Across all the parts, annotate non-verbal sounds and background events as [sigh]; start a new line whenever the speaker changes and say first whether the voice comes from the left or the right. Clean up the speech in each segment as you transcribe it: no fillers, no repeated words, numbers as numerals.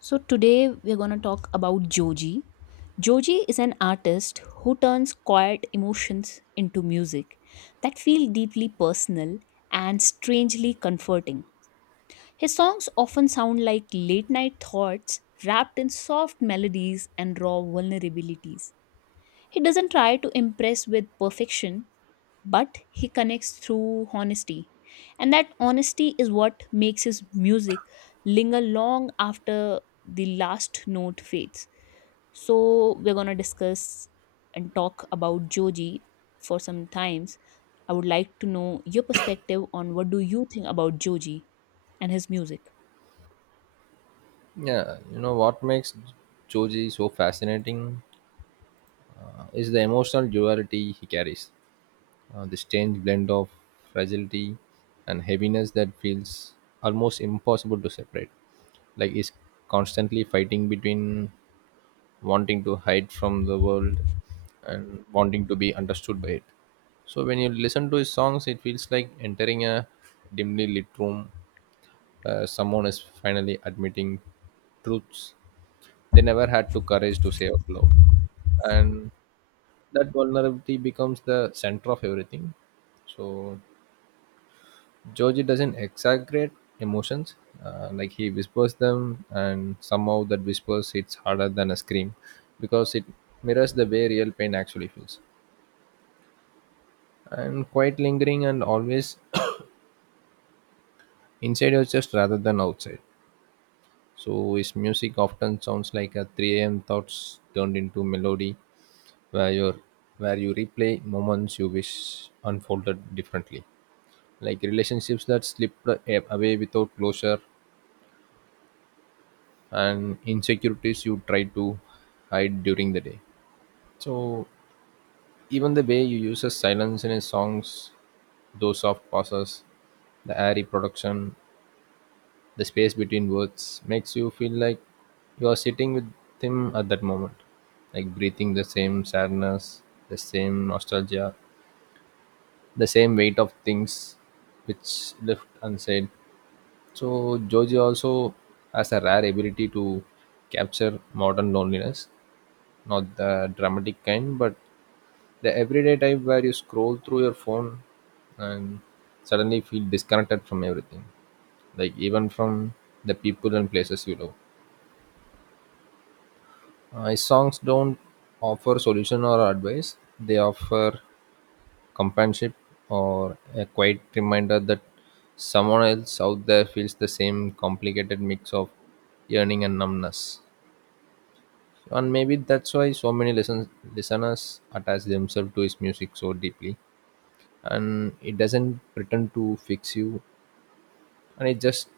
left: So, today we're going to talk about Joji. Joji is an artist who turns quiet emotions into music that feel deeply personal and strangely comforting. His songs often sound like late night thoughts wrapped in soft melodies and raw vulnerabilities. He doesn't try to impress with perfection, but he connects through honesty. And that honesty is what makes his music linger long after the last note fades. So, we're going to discuss and talk about Joji for some times. I would like to know your perspective on what do you think about Joji and his music.
right: Yeah, you know what makes Choji so fascinating, is the emotional duality he carries. This strange blend of fragility and heaviness that feels almost impossible to separate. Like he's constantly fighting between wanting to hide from the world and wanting to be understood by it. So when you listen to his songs, it feels like entering a dimly lit room where someone is finally admitting truths they never had to courage to say out loud, and that vulnerability becomes the center of everything. So georgie doesn't exaggerate emotions, like he whispers them and somehow that whispers hits harder than a scream, because it mirrors the way real pain actually feels and quite lingering and always [coughs] [clears throat] inside your chest rather than outside. So his music often sounds like a 3 a.m thoughts turned into melody, where you where you replay moments you wish unfolded differently, like relationships that away without closure and insecurities you try to hide during the day. So even the way you use a silence in his songs, those soft pauses, the airy production, the space between words makes you feel like you are sitting with him at that moment, like breathing the same sadness, the same nostalgia, the same weight of things which left unsaid. So Joji also has a rare ability to capture modern loneliness, not the dramatic kind, but the everyday type where you scroll through your phone and suddenly feel disconnected from everything, like even from the people and places you love. His songs don't offer solution or advice; they offer companionship or a quiet reminder that someone else out there feels the same complicated mix of yearning and numbness. And maybe that's why so many listeners attach themselves to his music so deeply. And it doesn't pretend to fix you, and it just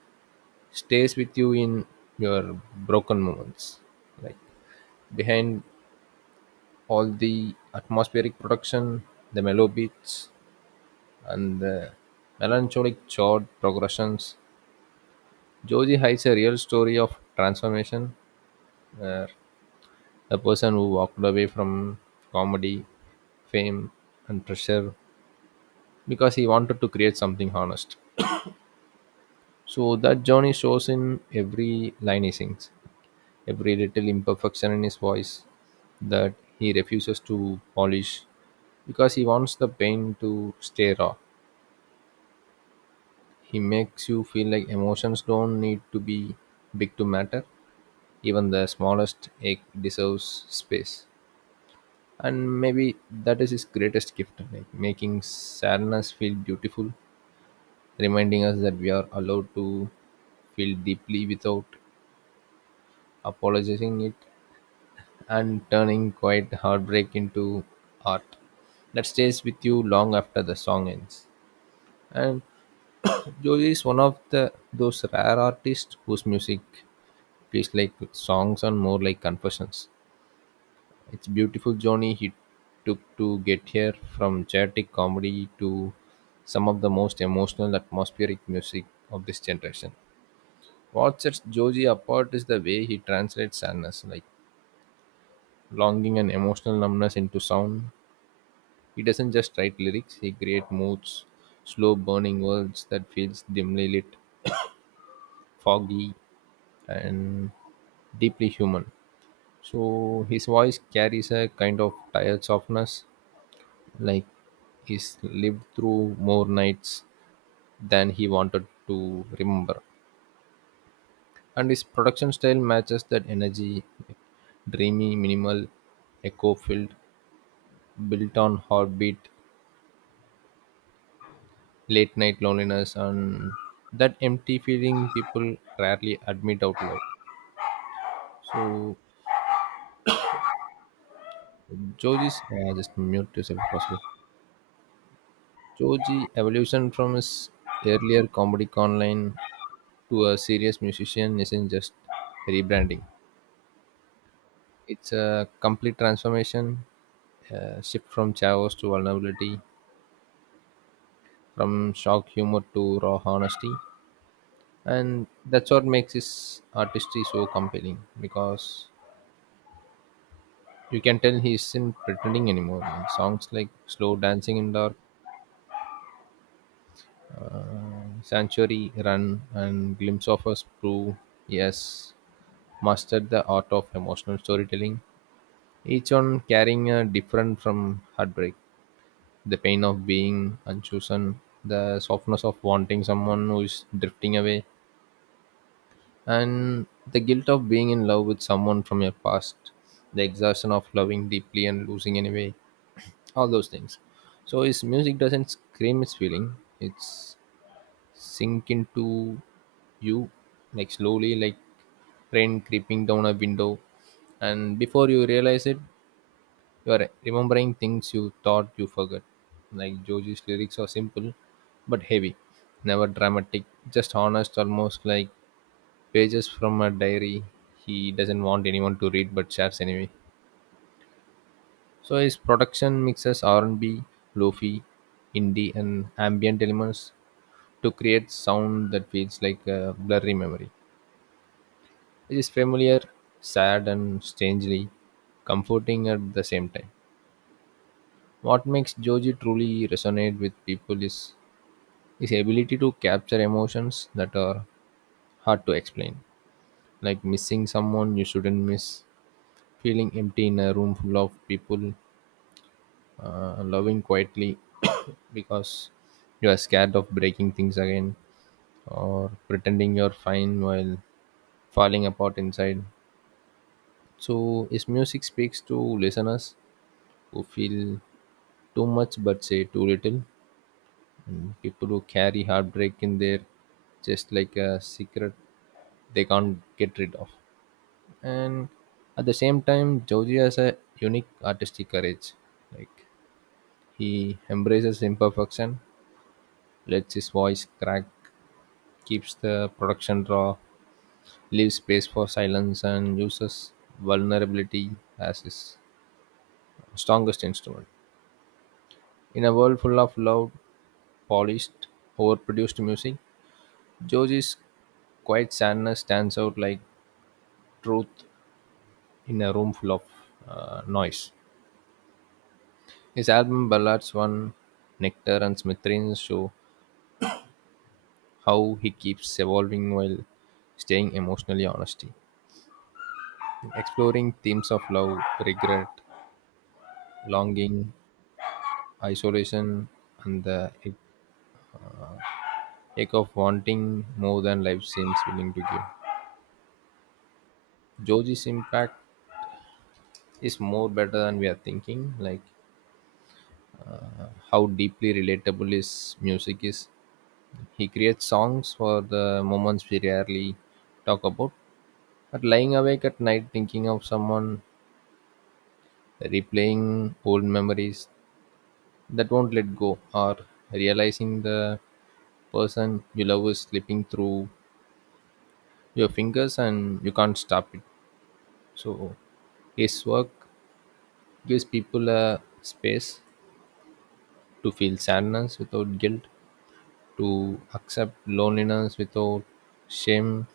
right: stays with you in your broken moments. Like behind all the atmospheric production, the mellow beats, and the melancholic chord progressions, Joji hides a real story of transformation, where a person who walked away from comedy, fame, and pressure because he wanted to create something honest. So that journey shows in every line he sings, every little imperfection in his voice that he refuses to polish because he wants the pain to stay raw. He makes you feel like emotions don't need to be big to matter, even the smallest ache deserves space. And maybe that is his greatest gift, like making sadness feel beautiful, reminding us that we are allowed to feel deeply without apologizing it, and turning quiet heartbreak into art that stays with you long after the song ends. And jolie is one of the those rare artists whose music feels like songs and more like confessions. It's beautiful journey he took to get here, from chaotic comedy to some of the most emotional atmospheric music of this generation. What sets Joji apart is the way he translates sadness, like longing and emotional numbness, into sound. He doesn't just write lyrics, he creates moods, slow burning words that feels dimly lit, foggy, and deeply human. So his voice carries a kind of tired softness, like he's lived through more nights than he wanted to remember, and his production style matches that energy: dreamy, minimal, echo filled, built on heartbeat, late night loneliness, and that empty feeling people rarely admit out loud. So joji's, just mute yourself if possible. Joji evolution from his earlier comedy online to a serious musician isn't just rebranding. It's a complete transformation, a shift from chaos to vulnerability, from shock humor to raw honesty. And that's what makes his artistry so compelling, because you can tell he isn't pretending anymore. Like songs like Slow Dancing in Dark, uh, Sanctuary Run, and Glimpse of Us prove he has mastered the art of emotional storytelling, each one carrying a different from heartbreak: the pain of being unchosen, the softness of wanting someone who is drifting away, and the guilt of being in love with someone from your past, the exhaustion of loving deeply and losing anyway, all those things. So his music doesn't scream its feeling; it's sink into you like slowly, like rain creeping down a window, and before you realize it, you're remembering things you thought you forgot. Like Joji's lyrics are simple but heavy, never dramatic, just honest, almost like pages from a diary he doesn't want anyone to read but shares anyway. So his production mixes R&B, lofi, indie, and ambient elements to create sound that feels like a blurry memory. It is familiar, sad, and strangely comforting at the same time. What makes Joji truly resonate with people is his ability to capture emotions that are hard to explain, like missing someone you shouldn't miss, feeling empty in a room full of people, loving quietly [coughs] because you are scared of breaking things again, or pretending you're fine while falling apart inside. So his music speaks to listeners who feel too much but say too little, and people who carry heartbreak in their chest like a secret they can't get rid of. And at the same time, Joji has a unique artistic courage, like he embraces imperfection, lets his voice crack, keeps the production raw, leaves space for silence, and uses vulnerability as his strongest instrument. In a world full of loud, polished, overproduced music, Joji's quiet sadness stands out like truth in a room full of noise. His album ballads "One Nectar" and "Smithereens" show how he keeps evolving while staying emotionally honest, exploring themes of love, regret, longing, isolation, and the ache of wanting more than life seems willing to give. Joji's impact is more better than we are thinking, like how deeply relatable his music is. He creates songs for the moments we rarely talk about, but lying awake at night thinking of someone, replaying old memories that won't let go, or realizing the person you love is slipping through your fingers and you can't stop it. So his work gives people a space to feel sadness without guilt, to accept loneliness without shame,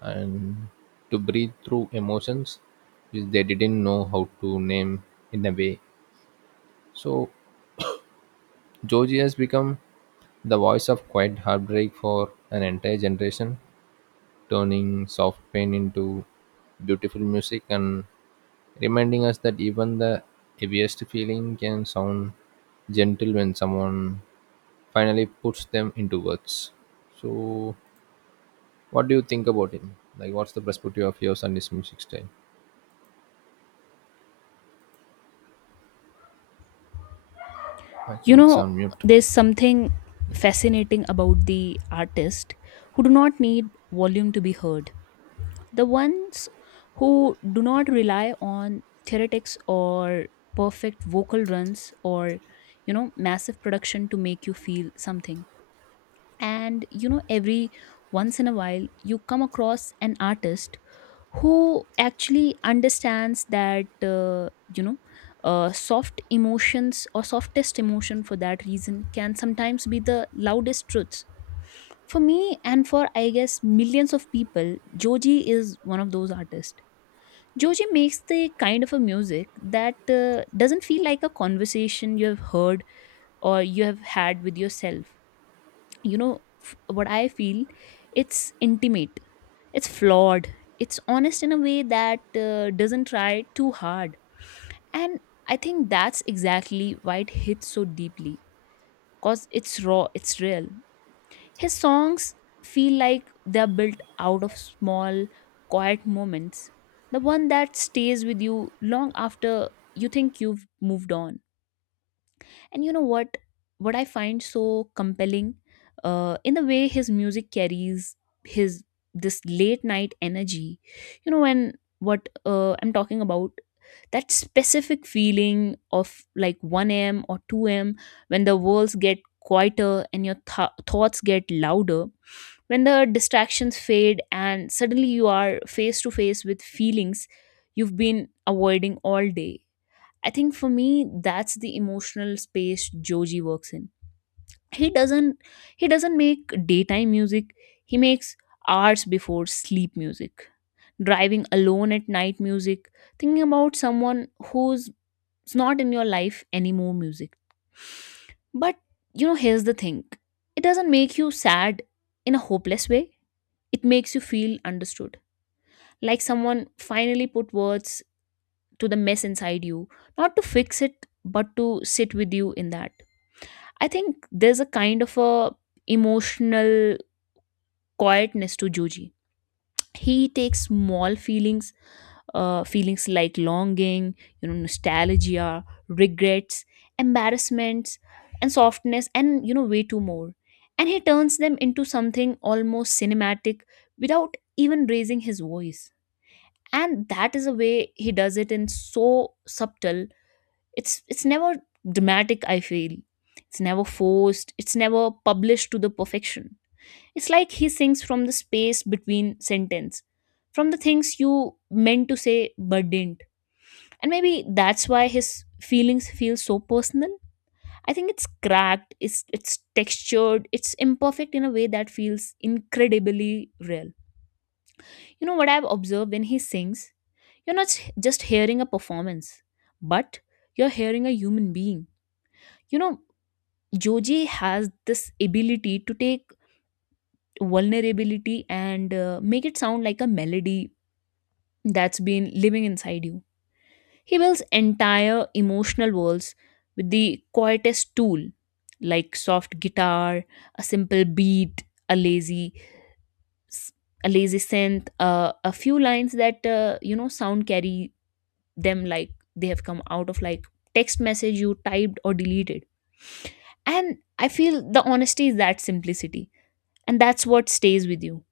right: and to breathe through emotions which they didn't know how to name in a way. So Joji has become the voice of quiet heartbreak for an entire generation, turning soft pain into beautiful music and reminding us that even the heaviest feeling can sound gentle when someone finally puts them into words. So, what do you think about him? Like, what's the perspective of your on music style? I
left: You
right: think it's
left: know,
right: on mute.
left: there's something fascinating about the artist who do not need volume to be heard. The ones who do not rely on theoretics or perfect vocal runs or massive production to make you feel something. And every once in a while you come across an artist who actually understands that soft emotions or softest emotion for that reason can sometimes be the loudest truths for me, and for I guess millions of people, Joji is one of those artists. Joji makes the kind of a music that doesn't feel like a conversation you have heard or you have had with yourself. What I feel, it's intimate, it's flawed, it's honest in a way that doesn't try too hard. And I think that's exactly why it hits so deeply, cause it's raw, it's real. His songs feel like they're built out of small, quiet moments, the one that stays with you long after you think you've moved on. And you know what? What I find so compelling, in the way his music carries his this late night energy. You know, when what I'm talking about, that specific feeling of like 1 a.m. or 2 a.m., when the worlds get quieter and your thoughts get louder, when the distractions fade and suddenly you are face to face with feelings you've been avoiding all day. I think for me that's the emotional space Joji works in. He doesn't he doesn't make daytime music. He makes hours before sleep music. Driving alone at night music. Thinking about someone who's not in your life anymore music. But you know, here's the thing. It doesn't make you sad in a hopeless way. It makes you feel understood. Like someone finally put words to the mess inside you, not to fix it, but to sit with you in that. I think there's a kind of a emotional quietness to Joji. He takes small feelings, feelings like longing, you know, nostalgia, regrets, embarrassments, and softness, and way too more. And he turns them into something almost cinematic without even raising his voice. And that is a way he does it in so subtle, it's never dramatic, I feel. It's never forced, it's never published to the perfection. It's like he sings from the space between sentence, from the things you meant to say but didn't. And maybe that's why his feelings feel so personal. I think it's cracked, it's textured, it's imperfect in a way that feels incredibly real. You know what, I've observed when he sings you're not just hearing a performance, but you're hearing a human being. You know, Joji has this ability to take vulnerability and make it sound like a melody that's been living inside you. He builds entire emotional worlds with the quietest tool, like soft guitar, a simple beat, a lazy, s- a lazy synth, a few lines that sound carry them like they have come out of like text message you typed or deleted. And I feel the honesty is that simplicity, and that's what stays with you.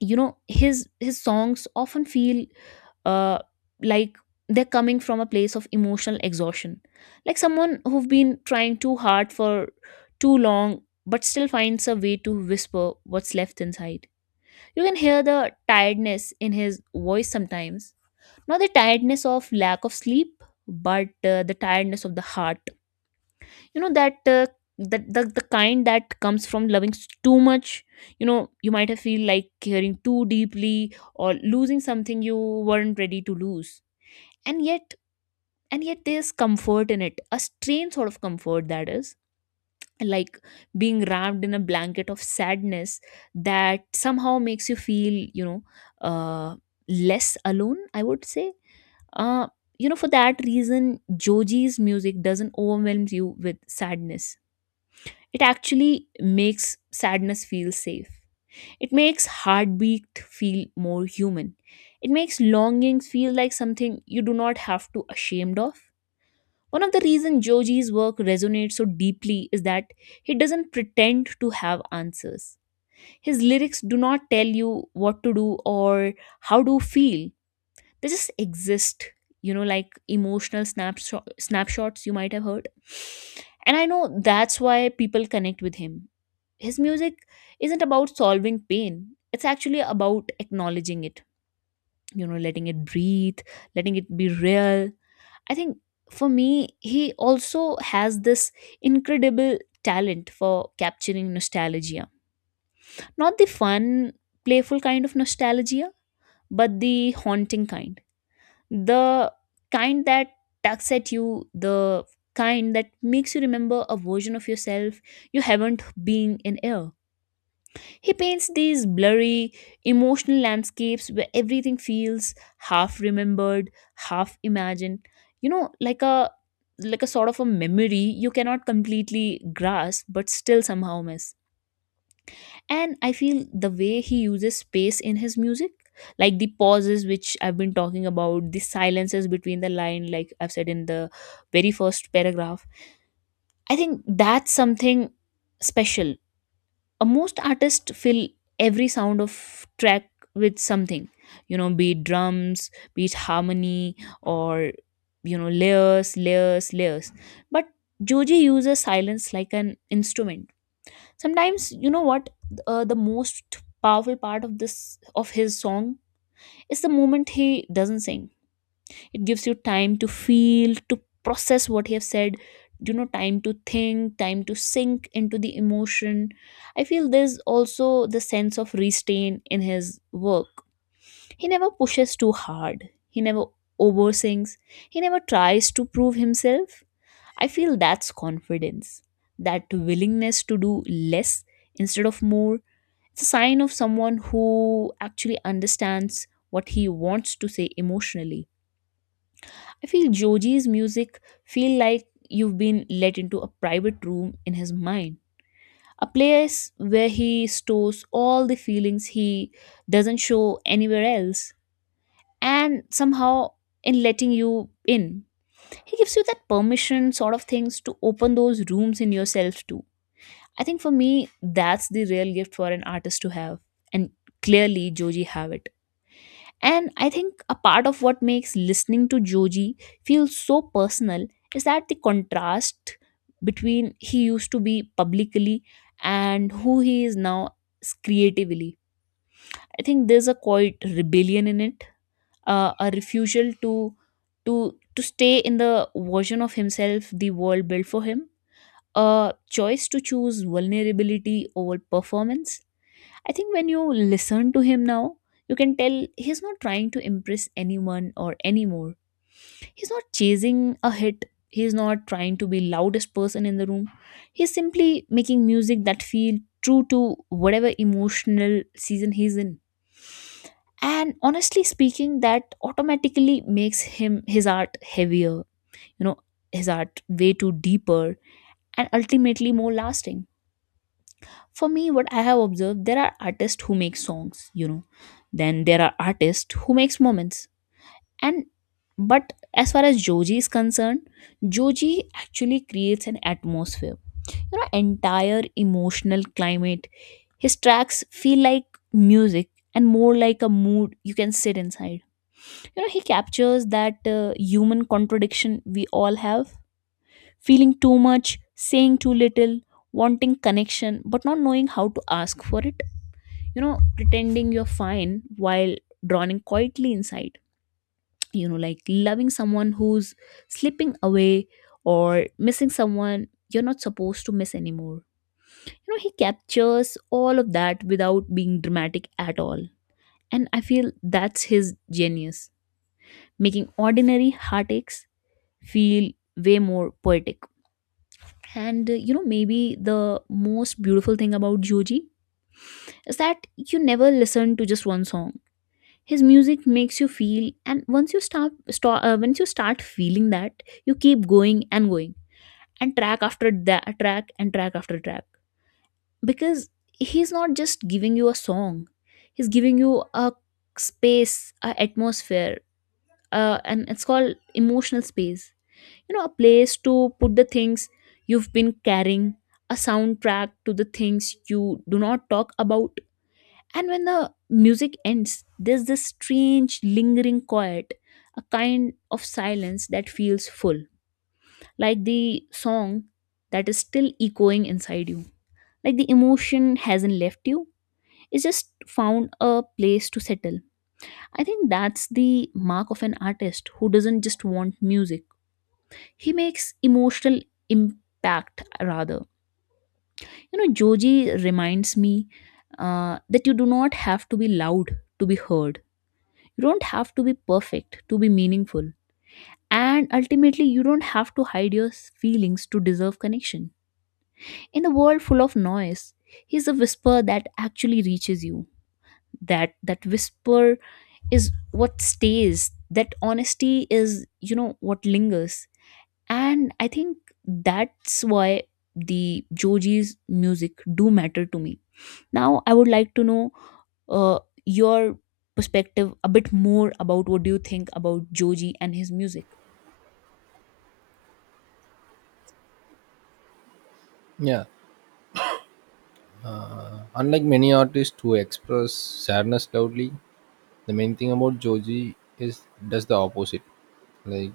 left: You know, his songs often feel uh like they're coming from a place of emotional exhaustion, like someone who've been trying too hard for too long but still finds a way to whisper what's left inside. You can hear the tiredness in his voice sometimes, not the tiredness of lack of sleep but the tiredness of the heart. You know that, the kind that comes from loving too much. You know, you might have feel like caring too deeply or losing something you weren't ready to lose. And yet and yet there's comfort in it, a strange sort of comfort that is like being wrapped in a blanket of sadness that somehow makes you feel, you know, uh less alone, I would say. uh you know, for that reason Joji's music doesn't overwhelm you with sadness, it actually makes sadness feel safe. It makes heartbeat feel more human. It makes longings feel like something you do not have to ashamed of. One of the reasons Joji's work resonates so deeply is that he doesn't pretend to have answers. His lyrics do not tell you what to do or how to feel, they just exist, you know, like emotional snapshots you might have heard. And I know that's why people connect with him. His music isn't about solving pain, it's actually about acknowledging it, you know, letting it breathe, letting it be real. I think for me, he also has this incredible talent for capturing nostalgia, not the fun, playful kind of nostalgia, but the haunting kind, the kind that tugs at you, the kind that makes you remember a version of yourself you haven't been in air. He paints these blurry, emotional landscapes where everything feels half remembered, half imagined. You know, like a sort of a memory you cannot completely grasp but still somehow miss. And I feel the way he uses space in his music, like the pauses which I've been talking about, the silences between the line, like I've said in the very first paragraph, I think that's something special. Most artists fill every sound of track with something, you know, be it drums, be it harmony, or you know, layers. But Joji uses silence like an instrument. Sometimes, you know what, the most powerful part of this of his song is the moment he doesn't sing. It gives you time to feel, to process what he have said, you know, time to think, time to sink into the emotion. I feel there's also the sense of restraint in his work. He never pushes too hard, he never oversings. He never tries to prove himself. I feel that's confidence, that willingness to do less instead of more. It's a sign of someone who actually understands what he wants to say emotionally. I feel Joji's music feel like you've been let into a private room in his mind, a place where he stores all the feelings he doesn't show anywhere else. And somehow, in letting you in, he gives you that permission sort of things to open those rooms in yourself too. I think for me, that's the real gift for an artist to have. And clearly, Joji have it. And I think a part of what makes listening to Joji feel so personal is that the contrast between he used to be publicly and who he is now creatively. I think there's a quite rebellion in it, a refusal to stay in the version of himself the world built for him, a choice to choose vulnerability over performance. I think when you listen to him now, you can tell he's not trying to impress anyone or anymore. He's not chasing a hit. He's not trying to be loudest person in the room. He's simply making music that feel true to whatever emotional season he's in. And honestly speaking, that automatically makes him his art heavier, you know, his art way too deeper and ultimately more lasting. For me, what I have observed, there are artists who make songs, you know, then there are artists who makes moments. And but as far as Joji is concerned, Joji actually creates an atmosphere, you know, entire emotional climate. His tracks feel like music and more like a mood you can sit inside. You know, he captures that human contradiction we all have, feeling too much, saying too little, wanting connection but not knowing how to ask for it, you know, pretending you're fine while drowning quietly inside, you know, like loving someone who's slipping away or missing someone you're not supposed to miss anymore. You know, he captures all of that without being dramatic at all, and I feel that's his genius, making ordinary heartaches feel way more poetic. And you know, maybe the most beautiful thing about Joji is that you never listen to just one song. His music makes you feel, and once you start, start once you start feeling that you keep going and going and track after track. Because he's not just giving you a song, he's giving you a space, a atmosphere, and it's called emotional space, you know, a place to put the things you've been carrying, a soundtrack to the things you do not talk about. And when the music ends, there's this strange lingering quiet, a kind of silence that feels full, like the song that is still echoing inside you. Like the emotion hasn't left you, it's just found a place to settle. I think that's the mark of an artist who doesn't just want music, he makes emotional impact rather. You know, Joji reminds me, that you do not have to be loud to be heard. You don't have to be perfect to be meaningful. And ultimately, you don't have to hide your feelings to deserve connection. In a world full of noise, he's a whisper that actually reaches you. That whisper is what stays. That honesty is, you know, what lingers. And I think that's why the Joji's music do matter to me. Now I would like to know, uh, your perspective a bit more about what do you think about Joji and his music.
right: Yeah, unlike many artists who express sadness loudly, the main thing about Joji is does the opposite. Like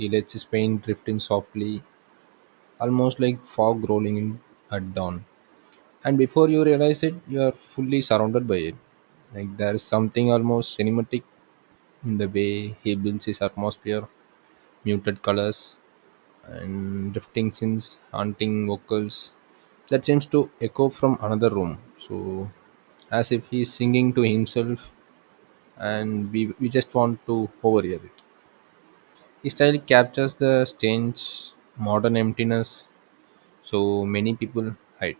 right: he lets his pain drift in softly, almost like fog rolling in at dawn. And before you realize it, you are fully surrounded by it. Like there is something almost cinematic in the way he builds his atmosphere, muted colors, and drifting sins, haunting vocals that seems to echo from another room. So, as if he's singing to himself, and we just want to overhear it. His style captures the strange modern emptiness so many people hide.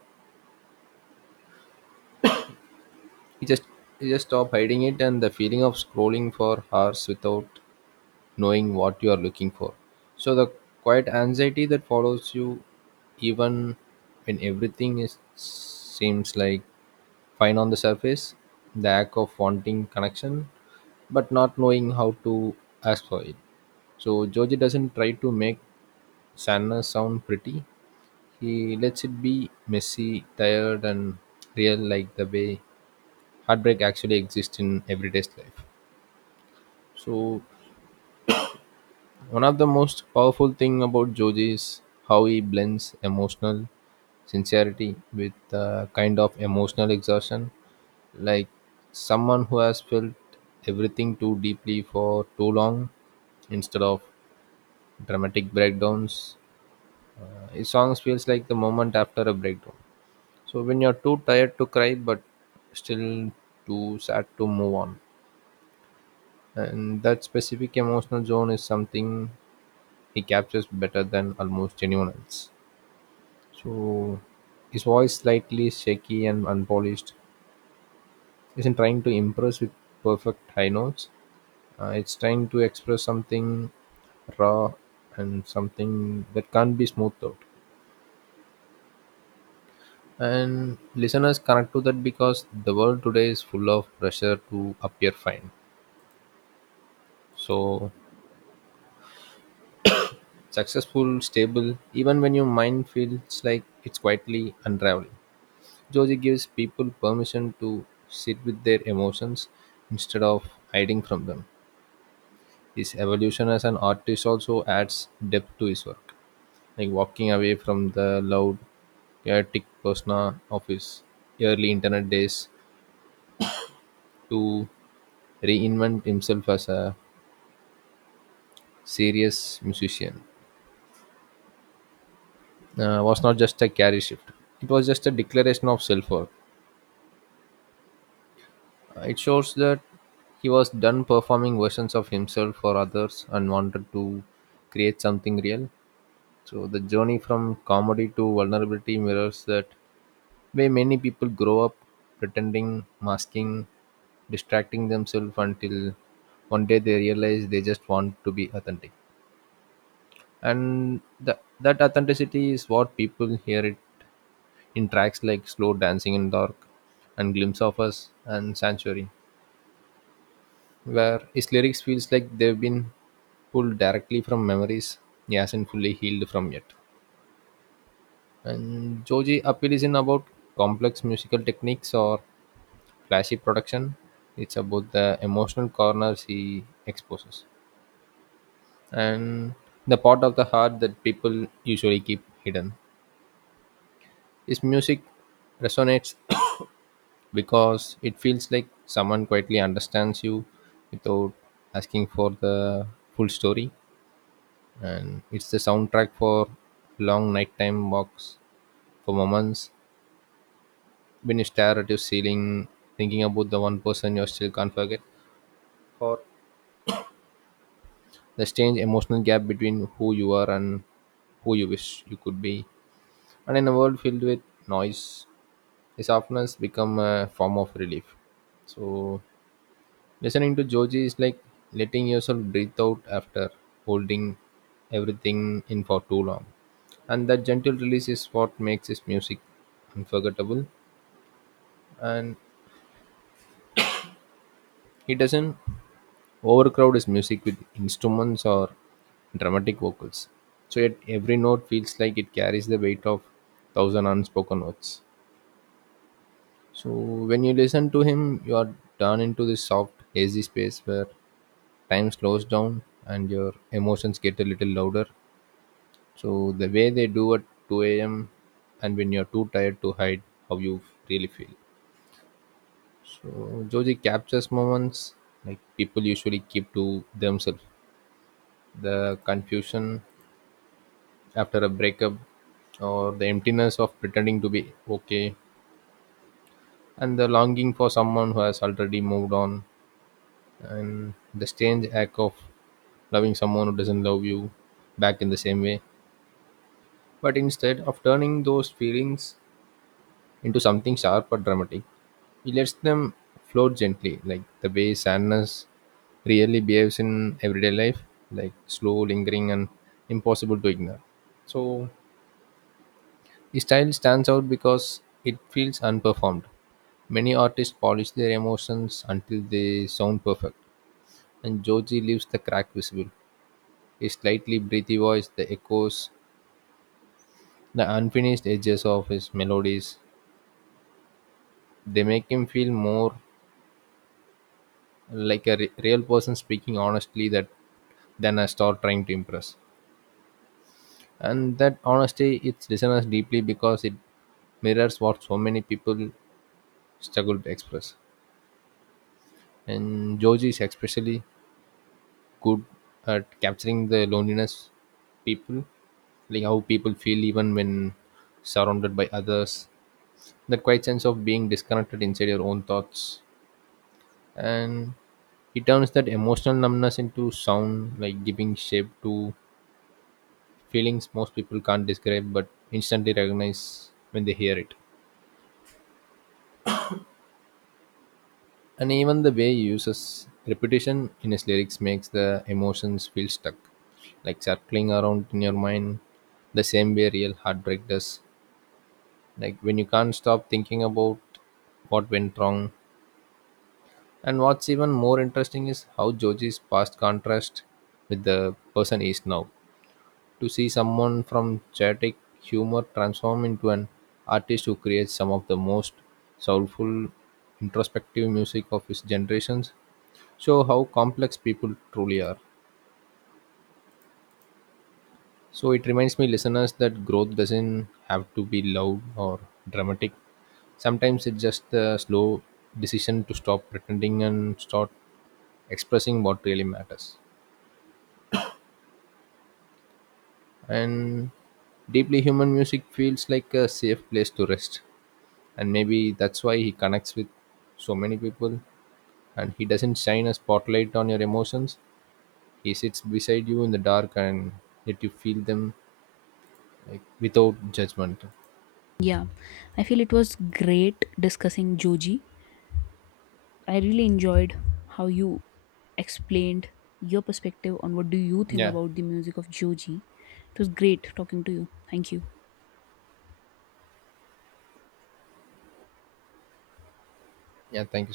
right: You just you just stop hiding it, and the feeling of scrolling for hours without knowing what you are looking for. So the quiet anxiety that follows you even when everything is seems like fine on the surface, the act of wanting connection but not knowing how to ask for it. So Joji doesn't try to make sadness sound pretty. He lets it be messy, tired, and real, like the way heartbreak actually exists in everyday life. So one of the most powerful thing about Joji is how he blends emotional sincerity with a kind of emotional exhaustion. Like someone who has felt everything too deeply for too long instead of dramatic breakdowns. His songs feels like the moment after a breakdown. So when you're too tired to cry but still too sad to move on. And that specific emotional zone is something he captures better than almost anyone else. So his voice, slightly shaky and unpolished, isn't trying to impress with perfect high notes. It's trying to express something raw and something that can't be smoothed out. And listeners connect to that because the world today is full of pressure to appear fine. So successful, stable, even when your mind feels like it's quietly unraveling. Joji gives people permission to sit with their emotions instead of hiding from them. His evolution as an artist also adds depth to his work, like walking away from the loud, chaotic persona of his early internet days to reinvent himself as a serious musician. Was not just a carry shift; it was just a declaration of self-worth. It shows that he was done performing versions of himself for others and wanted to create something real. So the journey from comedy to vulnerability mirrors that, where many people grow up pretending, masking, distracting themselves until one day they realize they just want to be authentic. And that authenticity is what people hear it in tracks like Slow Dancing in Dark and Glimpse of Us and Sanctuary, where his lyrics feels like they've been pulled directly from memories he hasn't fully healed from yet. And Joji appeal isn't about complex musical techniques or flashy production. It's about the emotional corners he exposes and the part of the heart that people usually keep hidden. His music resonates [coughs] because it feels like someone quietly understands you without asking for the full story. And it's the soundtrack for long nighttime walks, for moments when you stare at your ceiling, thinking about the one person you still can't forget. For the strange emotional gap between who you are and who you wish you could be. And in a world filled with noise, this often has become a form of relief. So, listening to Joji is like letting yourself breathe out after holding everything in for too long. And that gentle release is what makes his music unforgettable. And he doesn't Overcrowd is music with instruments or dramatic vocals. So yet every note feels like it carries the weight of thousand unspoken words. So when you listen to him, you are drawn into this soft, hazy space where time slows down and your emotions get a little louder. So the way they do at 2 a.m. and when you're too tired to hide how you really feel. So Joji captures moments like people usually keep to themselves. The confusion after a breakup, or the emptiness of pretending to be okay, and the longing for someone who has already moved on, and the strange act of loving someone who doesn't love you back in the same way. But instead of turning those feelings into something sharp or dramatic, he lets them float gently, like the way sadness really behaves in everyday life, like slow, lingering and impossible to ignore. So his style stands out because it feels unperformed. Many artists polish their emotions until they sound perfect, and Joji leaves the crack visible. His slightly breathy voice, the echoes, the unfinished edges of his melodies, they make him feel more like a real person speaking honestly that than a star trying to impress. And that honesty hits listeners deeply because it mirrors what so many people struggle to express. And Joji is especially good at capturing the loneliness people like how people feel even when surrounded by others, that quiet sense of being disconnected inside your own thoughts. And he turns that emotional numbness into sound, like giving shape to feelings most people can't describe but instantly recognize when they hear it. And even the way he uses repetition in his lyrics makes the emotions feel stuck, like circling around in your mind the same way real heartbreak does, like when you can't stop thinking about what went wrong. And what's even more interesting is how Joji's past contrast with the person he is now. To see someone from chaotic humor transform into an artist who creates some of the most soulful, introspective music of his generations show how complex people truly are. So it reminds me listeners that growth doesn't have to be loud or dramatic. Sometimes it's just the slow decision to stop pretending and start expressing what really matters. And deeply human music feels like a safe place to rest, and maybe that's why he connects with so many people. And he doesn't shine a spotlight on your emotions, he sits beside you in the dark and let you feel them, like without judgment.
left: Yeah, I feel it was great discussing Joji. I really enjoyed how you explained your perspective on what do you think
right: Yeah.
left: about the music of Joji. It was great talking to you. Thank you.
right: Yeah, thank you